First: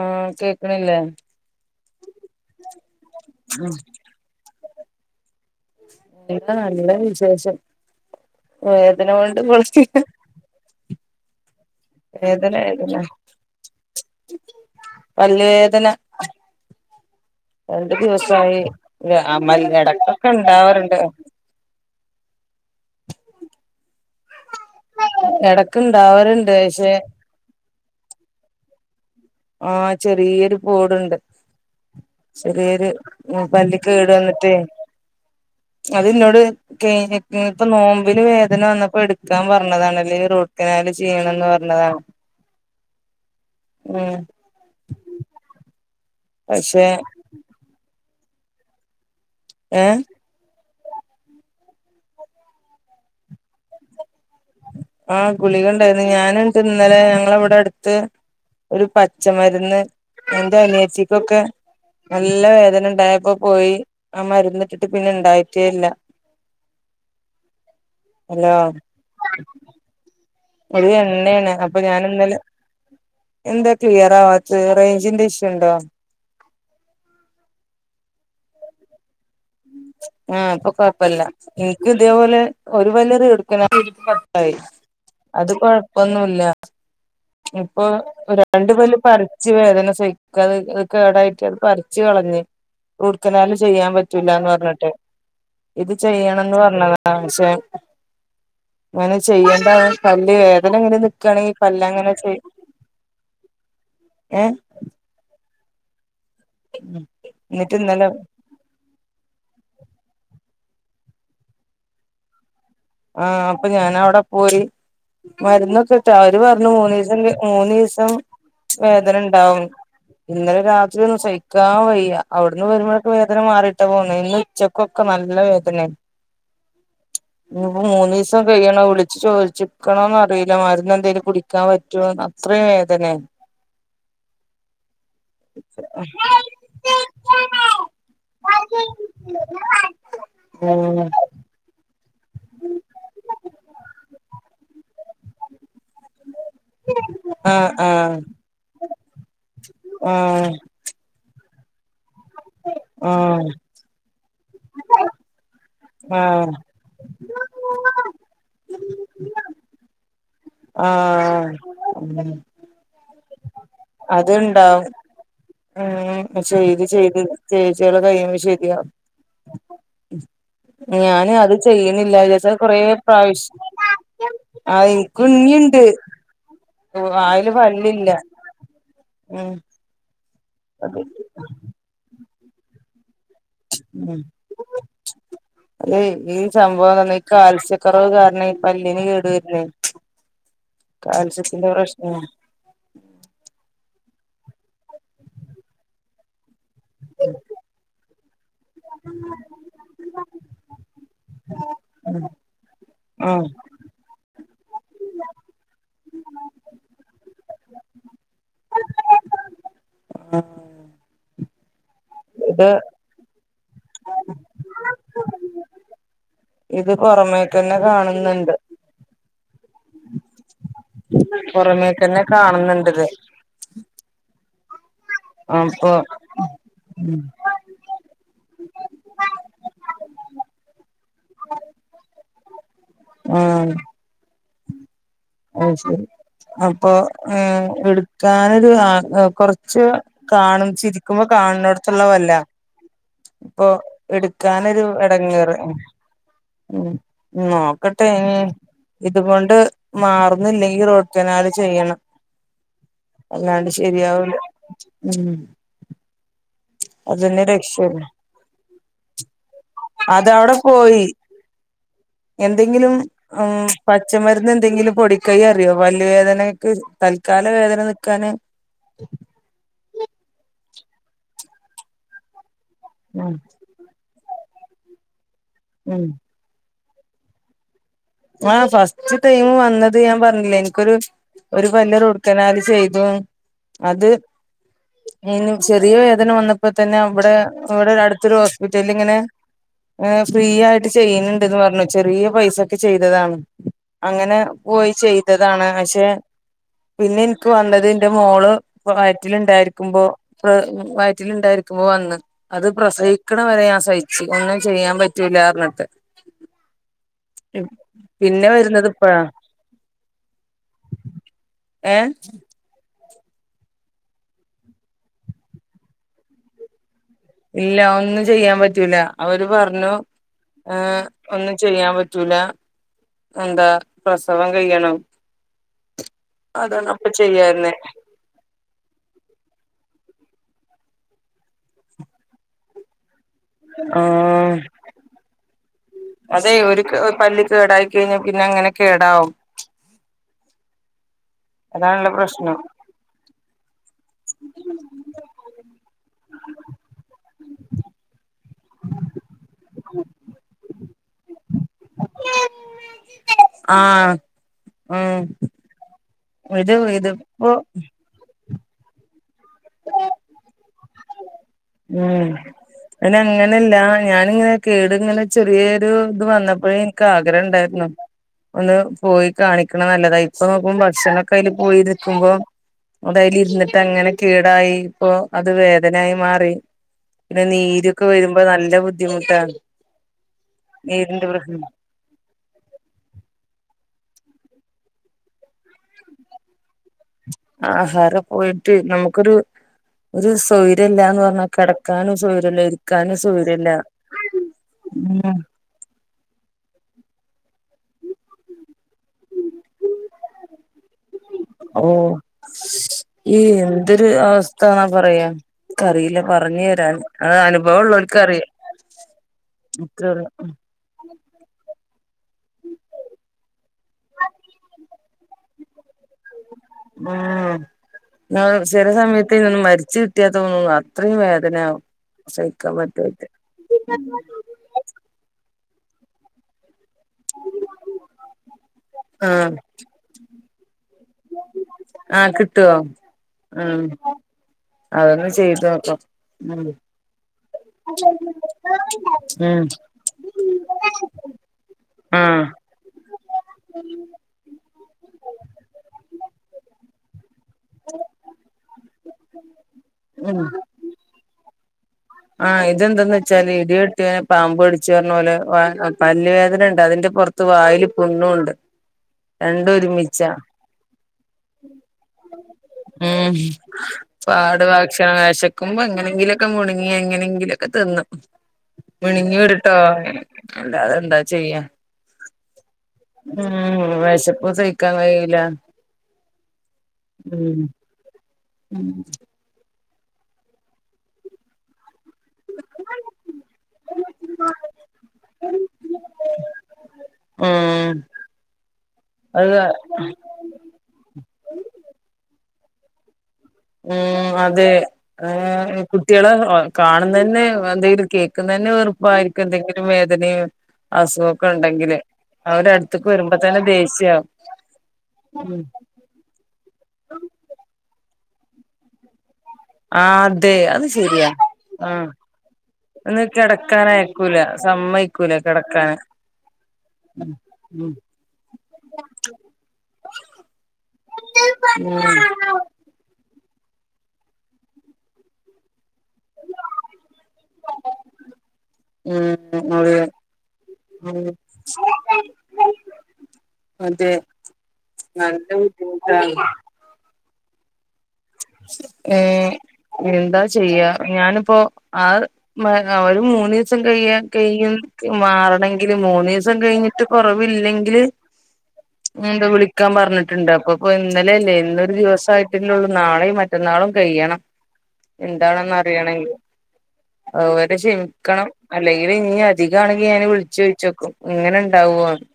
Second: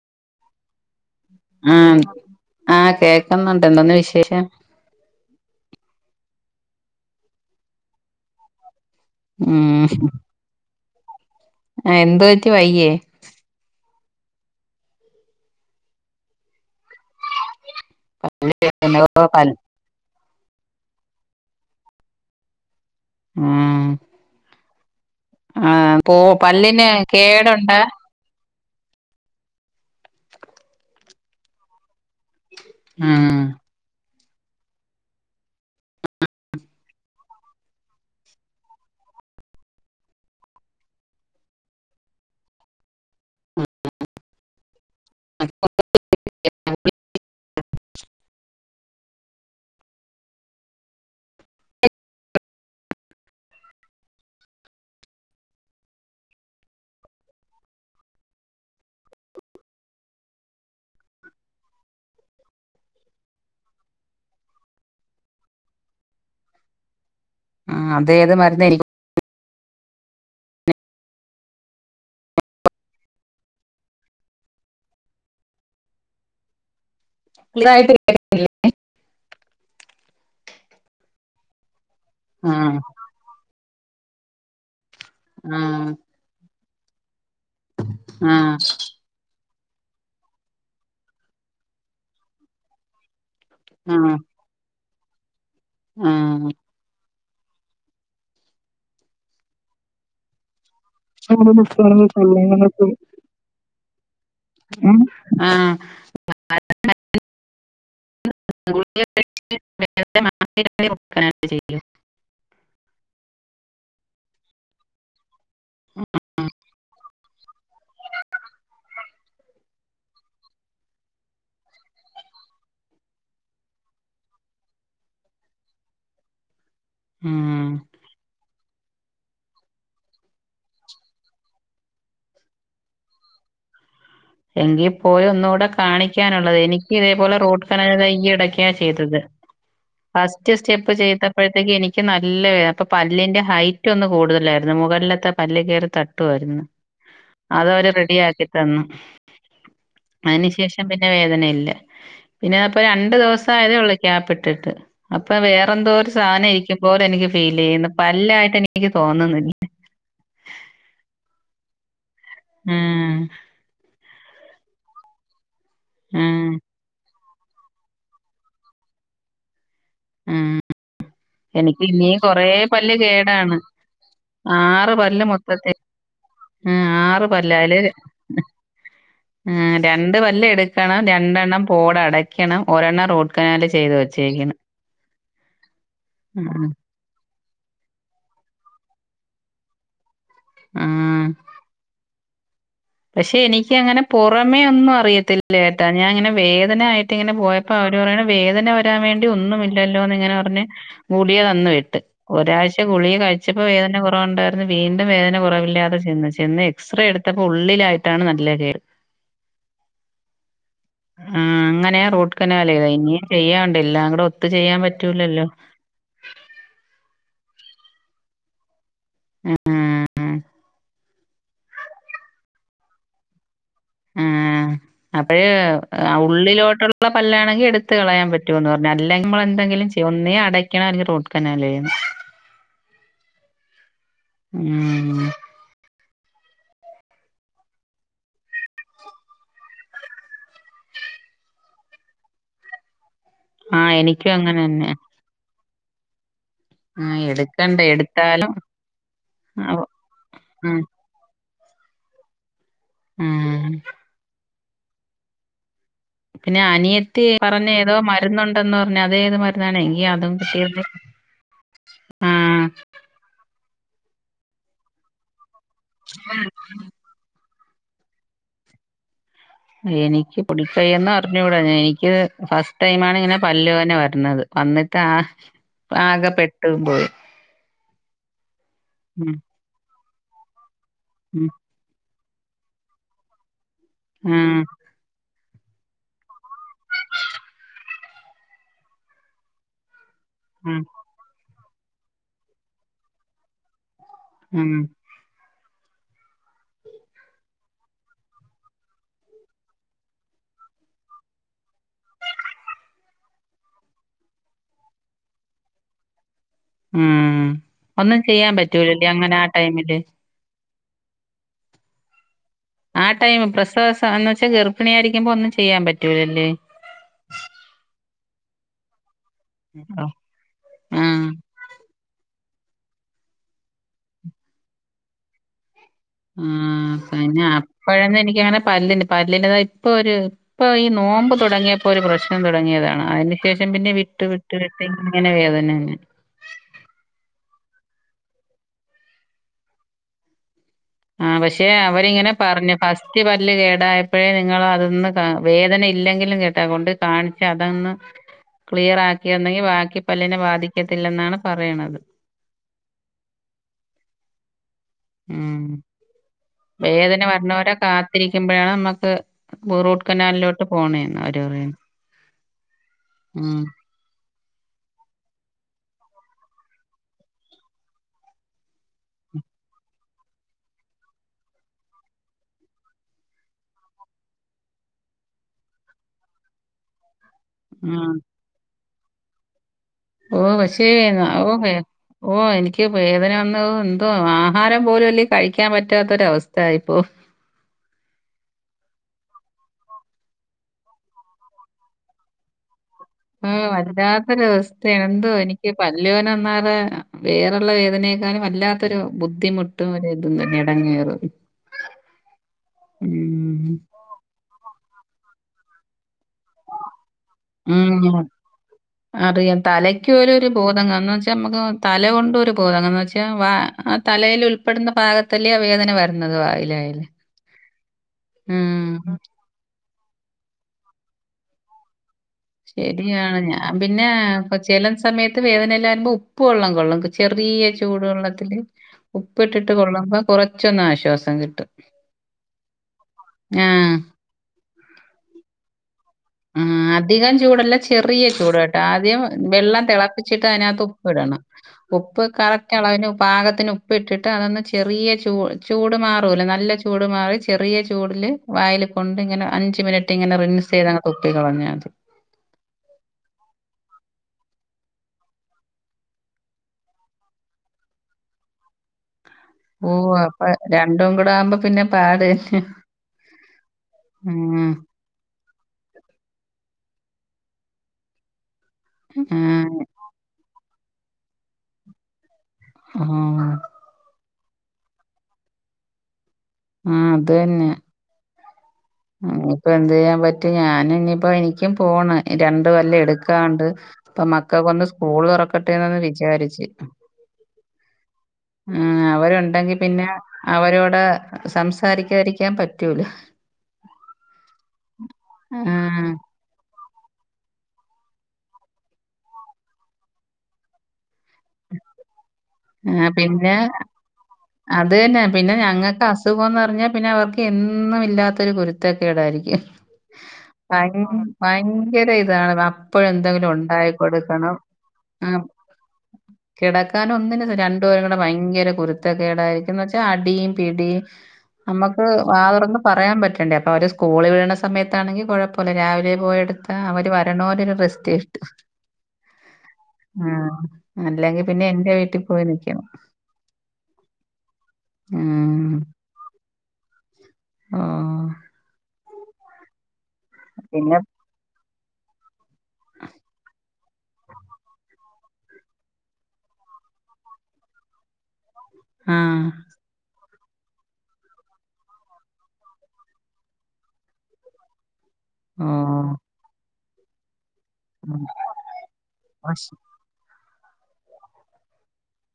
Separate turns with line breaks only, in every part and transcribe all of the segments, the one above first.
ആ കേക്ക്ണില്ലേ?
ആ ആ കേക്കുന്നുണ്ട് എന്തോന്ന് വിശേഷം?
എന്താ നല്ല വിശേഷം വേദന കൊണ്ട്
ഉം
പെ
എന്ത് പറ്റി
വേദന
വയ്യേ
ആയിരുന്നു പല്ലുവേദന. രണ്ടു ദിവസായി
എന്നോ പൽ
[unintelligible] എടക്കൊക്കെ ഇണ്ടാവാറുണ്ട്.
ഉം.
ഇടക്ക്
ആഹ്. പ്പൊ
ഇണ്ടാവാറുണ്ട്
പല്ലിന്
പക്ഷെ
കേടുണ്ട്?
ആഹ് ചെറിയൊരു കൂടുണ്ട്. ചെറിയൊരു
ഉം
പല്ല് കേടന്നിട്ടേ. അതിന്നോട്. ക്ലിനിക്കിൽത്തെ നോമ്പിന് വേദന വന്നപ്പോ എടുക്കാൻ പറഞ്ഞതാണ്. അല്ലെങ്കി റൂട്ട് കനാൽ ചെയ്യണം എന്ന് പറഞ്ഞ. ഞ്ഞതാണ്. ഉം. പക്ഷെ. ഏഹ്. ആഹ്. ഗുളിക ഉണ്ടായിരുന്നു. ഞാനിന്ന്ട്ട് ഇന്നലെ ഞങ്ങളവിടെ അടുത്ത്. ഒരു പച്ചമരുന്ന്, എന്റെ അനിയത്തിക്കൊക്കെ. നല്ല വേദന ഉണ്ടായപ്പോ പോയി, ആ മരന്ന്ട്ടിട്ട് പിന്നെ ഇണ്ടായിട്ടേ ഇല്ല.
ആഹ്. അതേത്
ഹലോ
മരുന്നാ? എനിക്കും -
ഒര് എണ്ണേണ്. അപ്പൊ ഞാന് ഇന്നലെ. എന്താ ക്ലിയർ ആവാത്തത് റേഞ്ചിന്റെ ഇഷ്യൂണ്ടോ?
ക്ലിയറായിട്ടില്ലേ?
ആഹ്. പ്പൊ കൊഴപ്പല്ല. എനിക്കും ഇതേപോലെ
ആ
ഒരു പല്ല് എടു- യി. [unintelligible] അത്
ആ
കൊഴപ്പൊന്നുല്ല. ഇപ്പൊ
ആ ആ
രണ്ടുപല്ല് പറി - വേദന സഹിക്കാതെ ആയിട്ട് അത് കേടായിട്ട് അത് പറിച്ച് കളഞ്ഞ്. റൂട്ട്ക്കനാല് ചെയ്യാൻ
ആ
പറ്റൂലാന്ന് പറഞ്ഞിട്ട്. ഇത്
ആ
ചെയ്യണംന്ന് പറഞ്ഞതാ. ആഹ്. പക്ഷെ അങ്ങനെ ചെയ്യണ്ട പല്ല് വേദന എങ്ങനെ, - ണെങ്കി പല്ല് അങ്ങനെ ചെയ്. ഏഹ്?
ഉം. ആഹ്.
എന്നിട്ട് ഇന്നലെ.
ചെയ [inaudible]
ആഹ്. അപ്പൊ ഞാൻ അവടെ പോയി. മരുന്നൊക്കെട്ടാ, അവര് പറഞ്ഞു മൂന്നീസം, മൂന്നു ദിസം വേദന ഉണ്ടാവും. ഇന്നലെ രാത്രി ഒന്നും സഹിക്കാൻ വയ്യ. അവിടന്ന് വരുമ്പോഴൊക്കെ വേദന മാറിയിട്ടാ പോന്നത്. ഇന്ന്- ച്ചക്കൊക്കെ നല്ല വേദനേയിന്
ഉം.
ഇപ്പോ മൂന്ന് ദിവസം കഴിയണം. വിളിച്ച് ചോദിച്ചിക്കണോന്ന് അറിയില്ല മരുന്ന് എന്തേങ്കിലും കുടിക്കാൻ പറ്റോന്ന് അത്ര വേദനെ.
എങ്കി പോയി ഒന്നുകൂടെ കാണിക്കാനുള്ളതാ. എനിക്ക് ഇതേപോലെ റൂട്ട് കനാൽ ഈയിടെക്കാണ് ചെയ്തത്. ഫസ്റ്റ് സ്റ്റെപ്പ് ചെയ്തപ്പെഴ്‌ - ക്ക് എനിക്ക് നല്ല വേ, അപ്പൊ പല്ലിന്റെ ഹൈറ്റ് ഒന്ന് കൂടുതലായിരുന്നു. മുകളിലത്തെ പല്ല് കയറി തട്ടുയിരുന്നു.
ആ ആ
അതവര് റെഡിയാക്കി തന്നു.
ആ
അതിനു ശേഷം പിന്നെ വേദനയില്ല. പിന്നെപ്പോ
ആ
രണ്ടു ദിവസം ആയതേ ഉള്ളൂ. ഗ്യാപ്പിട്ടിട്ട്. അപ്പൊ വേറെന്തോ ഒരു
ആ ആ
സാധനയിരി. പോലെ എനിക്ക് ഫീൽ യ്യുന്നു. പല്ല ആയിട്ട് എനിക്ക് തോന്നുന്നില്ല.
ആഹ്.
അഹ്.
അത്ണ്ടാവും.
ഉം
ചെയ്ത് ചെയ്ത് ചേയ്ച്ചോളെകഴിയുമ്പോ ശരിയാകും.
ഉം.
ഞാന് അത്
എനിക്ക്
ചെയ്യുണില്ല
ഇനിയും
വിചാരിച്ച് അത് കൊറേ
പല്ല് കേടാണ്
പ്രാവശ്യം
ആറ്
അയ്
പല്ല് മൊത്തത്തിൽ
ക്കുഞ്ഞിണ്ട്
ഉം, ആറ്
വായെല്
പല്ല്
പല്ലില്ല.
അതില്
ഉം
ആഹ് രണ്ട് പല്ല്
അത്
എടുക്കണം. രണ്ടെണ്ണം പോട് അടക്കണം. ഒരെണ്ണം റോട്ട്
ഉം അതെ ഈ
ആഹ്
സംഭവം തന്നെ കാൽസ്യക്കുറവ് കാരണ ഈ പല്ലിന് കേടു വരുന്നേ.
ആഹ്.
കാൽസ്യ ത്തിൻ്റെ പ്രശ്ന.
പക്ഷെ എനിക്ക് അങ്ങനെ പുറമേ ഒന്നും അറിയത്തില്ല കേട്ടാ. ഞാൻ ഇങ്ങനെ വേ ദന ആയിട്ട് ഇങ്ങനെ പോയപ്പോ അവര് പറയണെ വേദന വരാ വേണ്ടി ഒന്നും ഇല്ലല്ലോന്ന് ഇങ്ങനെ പറഞ്ഞ്. ഗുളിക തന്ന് വിട്ട്.
ഉം
ഒരാഴ്ച്ച ഗുളിക
ഉം
കഴിച്ചപ്പോ വേദന കൊ റവുണ്ടായിരുന്നു. വീണ്ടും വേദന കുറവില്ലാതെ ചെന്ന്. ചെന്ന് എക്സ്ര എടുത്തപ്പോ ഉ ള്ളിലായിട്ടാണ് നല്ല കേട്. ആഹ് അങ്ങനെയാ റൂ ട്ട്
ഇത്
കനാല് കഴിഞ്ഞ്. ഇനിയും ചെയ്യാണ്ട്. എല്ലാം കൂടെ ഒത്തു ചെയ്യാൻ പറ്റൂലല്ലോ.
ഇത് പുറമേക്കന്നെ കാണുന്നുണ്ട്.
ആഹ്
പൊറമേക്കന്നെ കാണുന്നുണ്ട് ത്.
ആഹ് അപ്പഴ്
അപ്പൊ
ഉള്ളിലോട്ടുള്ള
ഉം
പല്ലാണെങ്കി എടു ത്ത് കളയാൻ പറ്റുവെന്ന് പറഞ്ഞ്. അല്ലെങ്കി നമ്മളെന്തെങ്ങിലും ചെയ്യ. ഒന്നേ അടക്കണം. എല്ലെങ്കി റൂട്ട് കനാലെയ്യണം.
ആഹ്
ഉം
അയ്ശരി. അപ്പൊ ഏഹ് എടുക്കാനൊരു ആഹ് കുറച്ച് കാണും. ചിരിക്കുമ്പോ കാണുന്നൊടത്തുള്ള പല്ല. പ്പൊ
ആഹ് എനിക്കും
എടുക്കാനൊരു
അങ്ങനെന്നെ
എടങ്ങേറ്. ഉം
ആഹ് എടുക്കണ്ട
നോക്കട്ടെ.
എടുത്താലും
ഇതുകൊണ്ട്
അവ ഉം
മാറുന്നില്ലെങ്കി റൂട്ട് കനാല് ചെയ്യണം.
ഉം
അല്ലാണ്ട് ശെരിയാവൂല. ഉം
പിന്നെ അനിയത്തി
അതന്നെ
പറഞ്ഞ ഏതോ
രക്ഷയുള്ളൂ
മരുന്നുണ്ടെന്ന് പറഞ്ഞ്. അത് ഏത് മരുന്നാണ്. എങ്കി അതും കിട്ടീർന്നേ
ഈ എന്തെങ്കിലു ഉം പച്ചമരുന്ന് എന്തെങ്കിലും പൊടിക്കൈ അറിയോ? പല്ലു വേദനക്ക്. തല് ക്കാല വേദന നിക്കാന്.
എനിക്ക് പൊടിക്കയ്യൊന്ന് അറിഞ്ഞൂട. എനിക്ക് ഫസ്റ്റ് ടൈമാണ്
ഉം
ഇങ്ങനെ പല്ല് വേന വരണത്. വന്നിട്ട് ആഹ്
ഉം
ആകെ പെട്ടും പോയി.
ആഹ് ഫസ്റ്റ്
ഉം
ടൈം വന്നത് ഞാൻ പറഞ്ഞില്ലെ എനിക്കൊരു
ഉം
ഒരു പല്ല് റൂട്ട് കനാല് ചെയ്തു. അത്
ആഹ്
യിന് ചെറിയ വേദന വന്നപ്പോ തന്നെ ഇവിടെ ഇവിടൊരു അടുത്തൊരു ഹോസ്പിറ്റല് ഇങ്ങനെ ഏഹ് ഫ്രീ
ആഹ്
ആയിട്ട് ചെയ്യുന്നുണ്ട്ന്ന് പറഞ്ഞു. ചെറിയ പൈസക്ക് ചെയ്തതാണ്. അങ്ങനെ
ആഹ്
പോയി ചെയ്തതാണ്. പക്ഷെ പിന്നെ എനിക്ക് വന്നത് ന്റെ മോള് വയറ്റില് ണ്ടായിരിക്കുമ്പോ. പ്പൊ വയറ്റില് ഉണ്ടായിരിക്കുമ്പോ വന്ന. അത് പ്രസവിക്കണ വരെ ഞാൻ സഹിച്ച്. ഒന്നും ചെയ്യാപറ്റൂല പറഞ്ഞിട്ട്.
ഉം ഒന്നും
പിന്നെ
ചെയ്യാൻ
വരുന്നത്
പറ്റൂലല്ലേ
ഇപ്പഴാ
അങ്ങനെ ആഹ് ടൈമില്.
ഏഹ്
ആഹ് ടൈം പ്രസവസം എന്ന് വെച്ചാ ഗർഭിണി ആയി രിക്കുമ്പൊ ഒന്നും ചെയ്യാൻ പറ്റൂലല്ലേ.
ഇല്ല. ഒന്നും ചെയ്യാൻ പറ്റൂല. അവര് പറഞ്ഞു.
ആഹ്.
ഏഹ് ഒന്ന് ചെയ്യാ പറ്റൂല. എന്താ പ്രസവം കഴിയണം. അതാണ്
ആഹ്
അപ്പൊ
പിന്നെ
ചെയ്യാരുന്നേ
അപ്പഴന്ന് എനിക്കങ്ങനെ പല്ലിന് പല്ലിന് ദാ ഇപ്പൊര് ഇപ്പൊ ഈ നോമ്പ് തുടങ്ങിയപ്പോ ഒരു പ്രശ്നം തുടങ്ങിയതാണ് അതിന് ശേഷം പിന്നെ വിട്ട് വിട്ട്
ആഹ്
വിട്ട് ഇങ്ങനെ വേദനയന്നെ
അതെ ഒരു പല്ല് കേടായി കഴിഞ്ഞാ പിന്നെ അങ്ങനെ കേടാവും
ആഹ് പക്ഷെ
അതാണല്ലോ
അവരിങ്ങനെ
പ്രശ്നം
പറഞ്ഞു ഫസ്റ്റ് പല്ല് കേടായപ്പഴേ നിങ്ങള് അതൊന്ന് വേദന ഇല്ലെങ്കിലും കേട്ടോ കൊണ്ട് കാണിച്ച് അതൊന്ന് ക്ലിയറാക്കിയെന്നെങ്കി ബാക്കി പല്ലിനെ ബാധിക്കത്തില്ലെന്നാണ് പറയ്ണത്
ആഹ് ഉം ഇത് ഇത്പ്പൊ
ത്തിരിക്കുമ്പഴാണ് നമ്മക്ക് റൂട്ട് കനാലിലോട്ട് പോണേന്ന് അവര് പറയ്ന്ന്
ഉം അയിന് അങ്ങനല്ല ഞാനിങ്ങനെ കേട്ങ്ങനെ ചെറിയൊരു ഇത് വന്നപ്പോഴേ ഇൻക്ക് ആഗ്രഹം ഇണ്ടായിരുന്നു ഒന്ന് പോയി കാണിക്കണത് നല്ലതാ ഇപ്പൊ നോക്കുമ്പം ഭക്ഷണൊക്കെ അയില് പോയി നിക്കുമ്പോ അത് അയിലിരുന്നിട്ട് അങ്ങനെ കേടായി ഇപ്പൊ അത് വേദനായി മാറി പിന്നെ നീരൊക്കെ
ഉം.
വരുമ്പോ നല്ല ബുദ്ധിമുട്ടാണ്
ഓഹ് പക്ഷേ
നീരിന്റെ
എന്നാവോ ഓഹ്
പ്രശ്നം
വേദന ഓഹ് എനിക്ക് വേദനവന്ന് എന്തോ ആഹാരം പോലും അല്ലേ കഴിക്കാൻ പറ്റാത്ത ഒരു അവസ്ഥയായിപ്പോ
ആഹാരം പോയിട്ട് നമുക്കൊരു ഒരു സൊയിര്യം ഇല്ലാന്ന് പറഞ്ഞാ കിടക്കാനും സൊയ്ര്യല്ല ഇരിക്ക
ആഹ് വല്ലാത്തൊരു അവസ്ഥയാണ് എന്തോ
ഉം
എനിക്ക് പല്ല് വേദന ഒന്നാമതെ വേറള്ള വേദനയെക്കാളും വല്ലാത്തൊരു ബുദ്ധിമു ട്ടും ഒരേ ഇതും തന്നെ എടങ്ങേറ്
ഓഹ് ഈ എന്ത് അവസ്ഥാന്നാ പറയാ ഇൻക്ക് അറീല്ല പറഞ്ഞു തരാൻ അഹ് അനുഭവം ഇള്ളോൽക്ക്
ഉം.
അറിയും അത്രൊള്ളു
ങ്ങാന്ന് വെച്ചാ നമ്മക്ക് തലകൊണ്ടാരു [unintelligible] എന്നങ്ങ് വെച്ചാൽ ആ തലയില് ഉൾപ്പെടുന്ന ഭാഗ ത്തല്ലിയോ ആ വേദന വരുന്നത് വായിലേ
ആഹ് ചെല
ഉം.
സമയത്ത് ഇതൊന്ന് മരിച്ച് കി ട്ടിയ തോന്നുംന്ന് അത്രയും വേദനയാവും പറ്റായിട്ട്
ശരിയാണ് ഞാൻ പിന്നെ അപ്പ ചെല സമയത്ത് വേദന ഇല്ലാത വരുമ്പോ ഉപ്പ് വെള്ളം കൊള്ളും ചെറിയ ചൂടു വെള്ളത്തില് ഉപ്പ്
ആഹ്
ഇട്ടിട്ട് കൊള്ളുമ്പം കൊറച്ചൊന്ന് ആശ്വാസം കിട്ടും.
ആഹ് കിട്ടുവോ? ആഹ്
ആ.
അതൊന്ന് ചെയ്തോക്കാം
ഉം അധികം ചൂടല്ല ചെറിയ ചൂട് കേട്ടോ ആദ്യം
ഉം
വെള്ളം തിളപ്പിച്ചിട്ട് അതിനകത്ത് ഉപ്പ് ഇടണം ഉപ്പ്
ആഹ്
കറക്റ്റ് അളവിന് പാകത്തിന് ഉപ്പ് ഇട്ടിട്ട് അതൊന്ന് ചെറിയ ചൂ ചൂട് മാറുവല്ലേ? നല്ല ചൂട് മാറി ചെറിയ ചൂടില് വായില് കൊണ്ട് ഇങ്ങനെ അഞ്ച് മിനിറ്റ് ഇങ്ങനെ
ഉം
റിൻസ് ചെയ്തങ്ങ് തുപ്പി കളഞ്ഞാ മതി
ആഹ് ഇത് എന്തന്ന് വെച്ചാല് ഇടി വെട്ടിയവനെ പാമ്പ് കടിച്ച് പറഞ്ഞ പോലെ പല്ല് വേദനണ്ട് അതിന്റെ പുറ ത്ത് വായില് പുണ്ണുംണ്ട്
ഓഹ് അപ്പൊ രണ്ടും കൂടെ ആകുമ്പോ പിന്നെ പാട് തന്നെ
ഉം പാടു
ഉം,
വെ ഭക്ഷണം വെശക്കുമ്പോ എങ്ങനെങ്കിലൊക്കെ മുൾങ്ങി എങ്ങനെങ്കിലൊക്കെ തിന്നും
ഉം,
മുണുങ്ങി വിടട്ടോ
ഉം.
അല്ലാതെന്താ ചെയ്യാ
ആ
ഉ വെശപ്പും സഹിക്കാൻ കഴിയീല്ല
ഉം അത് തന്നെ
ഉം
ഇനി ഇപ്പ എന്ത്‌ ചെയ്യാൻ പറ്റും ഞാൻ ഇനിയിപ്പോ എനിക്കും പോണം ഈ രണ്ട് പല്ല് എടുക്കാനുണ്ട് ഇപ്പൊ മക്കക്ക്‌ ഒന്ന് സ്കൂൾ തൊറക്കട്ടെന്ന് ഒന്ന് വിചാരിച്ച്
ആഹ്
ഉം അവരുണ്ടെങ്കി പിന്നെ അവരോട് സംസാരിക്കാതിരിക്കാൻ പറ്റൂല
ഉം അതെ
ആഹ്
കുട്ടികള് - കാണുന്നതന്നെ എന്തെങ്കിലും കേൾക്കുന്നെ തന്നെ വെറുപ്പായിരിക്കും എന്തെങ്കിലും വേദനയും- അസുഖവൊക്കെ ഉണ്ടെങ്കില്
ആഹ്
അവരടുത്തേക്ക് വരുമ്പോ
പിന്നെ
തന്നെ ദേഷ്യാവും
അത് തന്നെ പിന്നെ
ഉം
ഞങ്ങൾക്ക്- അസുഖം എന്ന്പറ്ഞ്ഞാ പിന്നെ അവർക്കെന്നും ഇല്ലാത്തൊരു കുരുത്തെക്കേടായിരിക്കും
ആതെ അത്ശരിയാ ആഹ്
ഇതാണ്
ഒന്ന്
അപ്പഴെന്തെങ്കിലും ഉണ്ടായി
കെടക്കാനയ്ക്കൂല
കൊടുക്കണം.
സമ്മയ് കൂല കെടക്കാന്
കെടക്കാൻ ഒന്നിനും ര - രണ്ട് പേരുംകൂടെ ഭയങ്കര കുരുത്തെക്കെടായിരിക്കും എന്ന് വെച്ചാ അടിംപിടിം അമ്മക്ക് വാ തൊറ - പറയാൻ പറ്റേണ്ടേ അപ്പ അവര് സ്കൂളി വിടണ സമയത്താണെങ്കി കൊഴപ്പമില്ല രാവിലെ പോയെടുത്താ അവര് വരണവരെ ഒരു റെസ്റ്റ് [unintelligible]
ഉം അതെ
ആഹ്
ഉം
അല്ലെങ്കിപിന്നെ എന്റെവീട്ടി നിക്കണം
അതെ നല്ല
ഉം
[unintelligible]
ആഹ്
ഏ എന്താചെയ്യ
പിന്നെ
ഞാനിപ്പോ അഹ് മ്മ ഒരു മൂന്നി [unintelligible] മാറണെങ്കില് മൂന്ന് ദിവസം കഴിഞ്ഞിട്ട് കൊറവില്ലെങ്കില്-
[inaudible]
വീണ്ടും വിളിക്കാൻ പറഞ്ഞിട്ടുണ്ട് അപ്പക്കൊ ഇന്നലല്ലേ ഇന്നൊരു ദിവസായിട്ടല്ലാള്ളു നാളെയും - മറ്റന്നാളും കഴിയണം എന്താണെന്ന്
ഓഹ്.
അറിയണെങ്കി അതുവരെ
ഉം.
ക്ഷമിക്കണം അല്ലെങ്കില് ഇഞ്ഞി
ഭക്ഷ്
അധികാണെങ്കി ഇല്ലേ അയിനെ വിളിച്ച് ചോദിച്ചു നോക്കും ഇങ്ങനെണ്ടാവോന്ന്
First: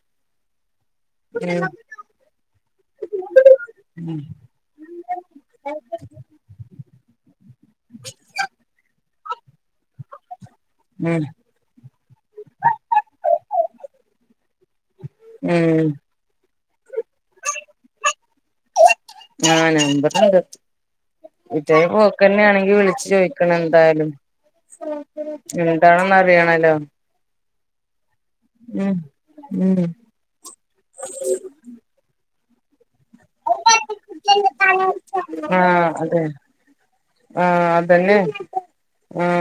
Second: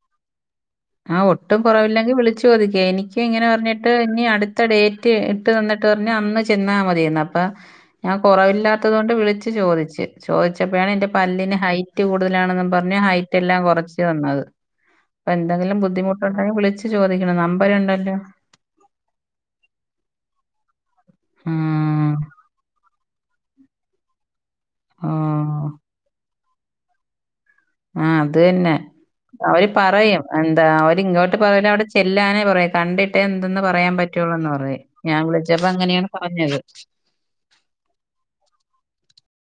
ആഹ് ഒട്ടും കൊറവില്ലെങ്കി വിളിച്ചു ചോദിക്ക് എനിക്ക് ഇങ്ങനെ പറഞ്ഞിട്ട്
ഉം
ഇഞ്ഞി അടുത്ത ഡേയ്റ്റ് ട്ട് വന്നിട്ട് പറഞ്ഞ് അന്ന് ചെന്നാ മതിയെന്ന് അപ്പൊ ഞാൻ കൊറവില്ലാത്തതതോണ്ട് വിള്ച്ച് ചോദിച്ച് ചോദിച്ചപ്പഴാണ് എന്റെ
ഉം
പല്ലിന് ഹൈറ്റ് കൂടുതലാണെന്നും പറഞ്ഞ് ഹൈറ്റെല്ലാം കൊറച്ച് തന്നത് അപ്പ എന്തെങ്കിലും
ഉം
ബുദ്ധിമുട്ടുണ്ടെങ്കി വിളിച്ചുചോദിക്കണം നമ്പര് ഉണ്ടല്ലോ
ആഹ് നമ്പറ് ഒണ്ട് ഇതേ
ആഹ്.
പോക്ക്‌ തന്നെയാണെങ്കി വിളി ച്ച് ചോയിക്കണം എന്തായാലും
ഓഹ്.
എന്താണെന്ന് അറിയണല്ലോ
ആഹ് അത് തന്നെ
ഉം
അവര്
ഉം
പറയും അന്താ അവരിങ്ങോട്ട് പകരം പോവൂലാ അവിടെ ചെല്ലാനെ പറയൂ കണ്ടി റ്റെ എന്തെന്ന് പറയാൻ പറ്റൊള്ളൂന്ന് പറയും ഞാൻ വിളിച്ചപ്പോ
ആഹ്
അങ്ങനെയാണ്
അതെ
പറഞ്ഞത്
ആഹ് അത് തന്നെ ആഹ്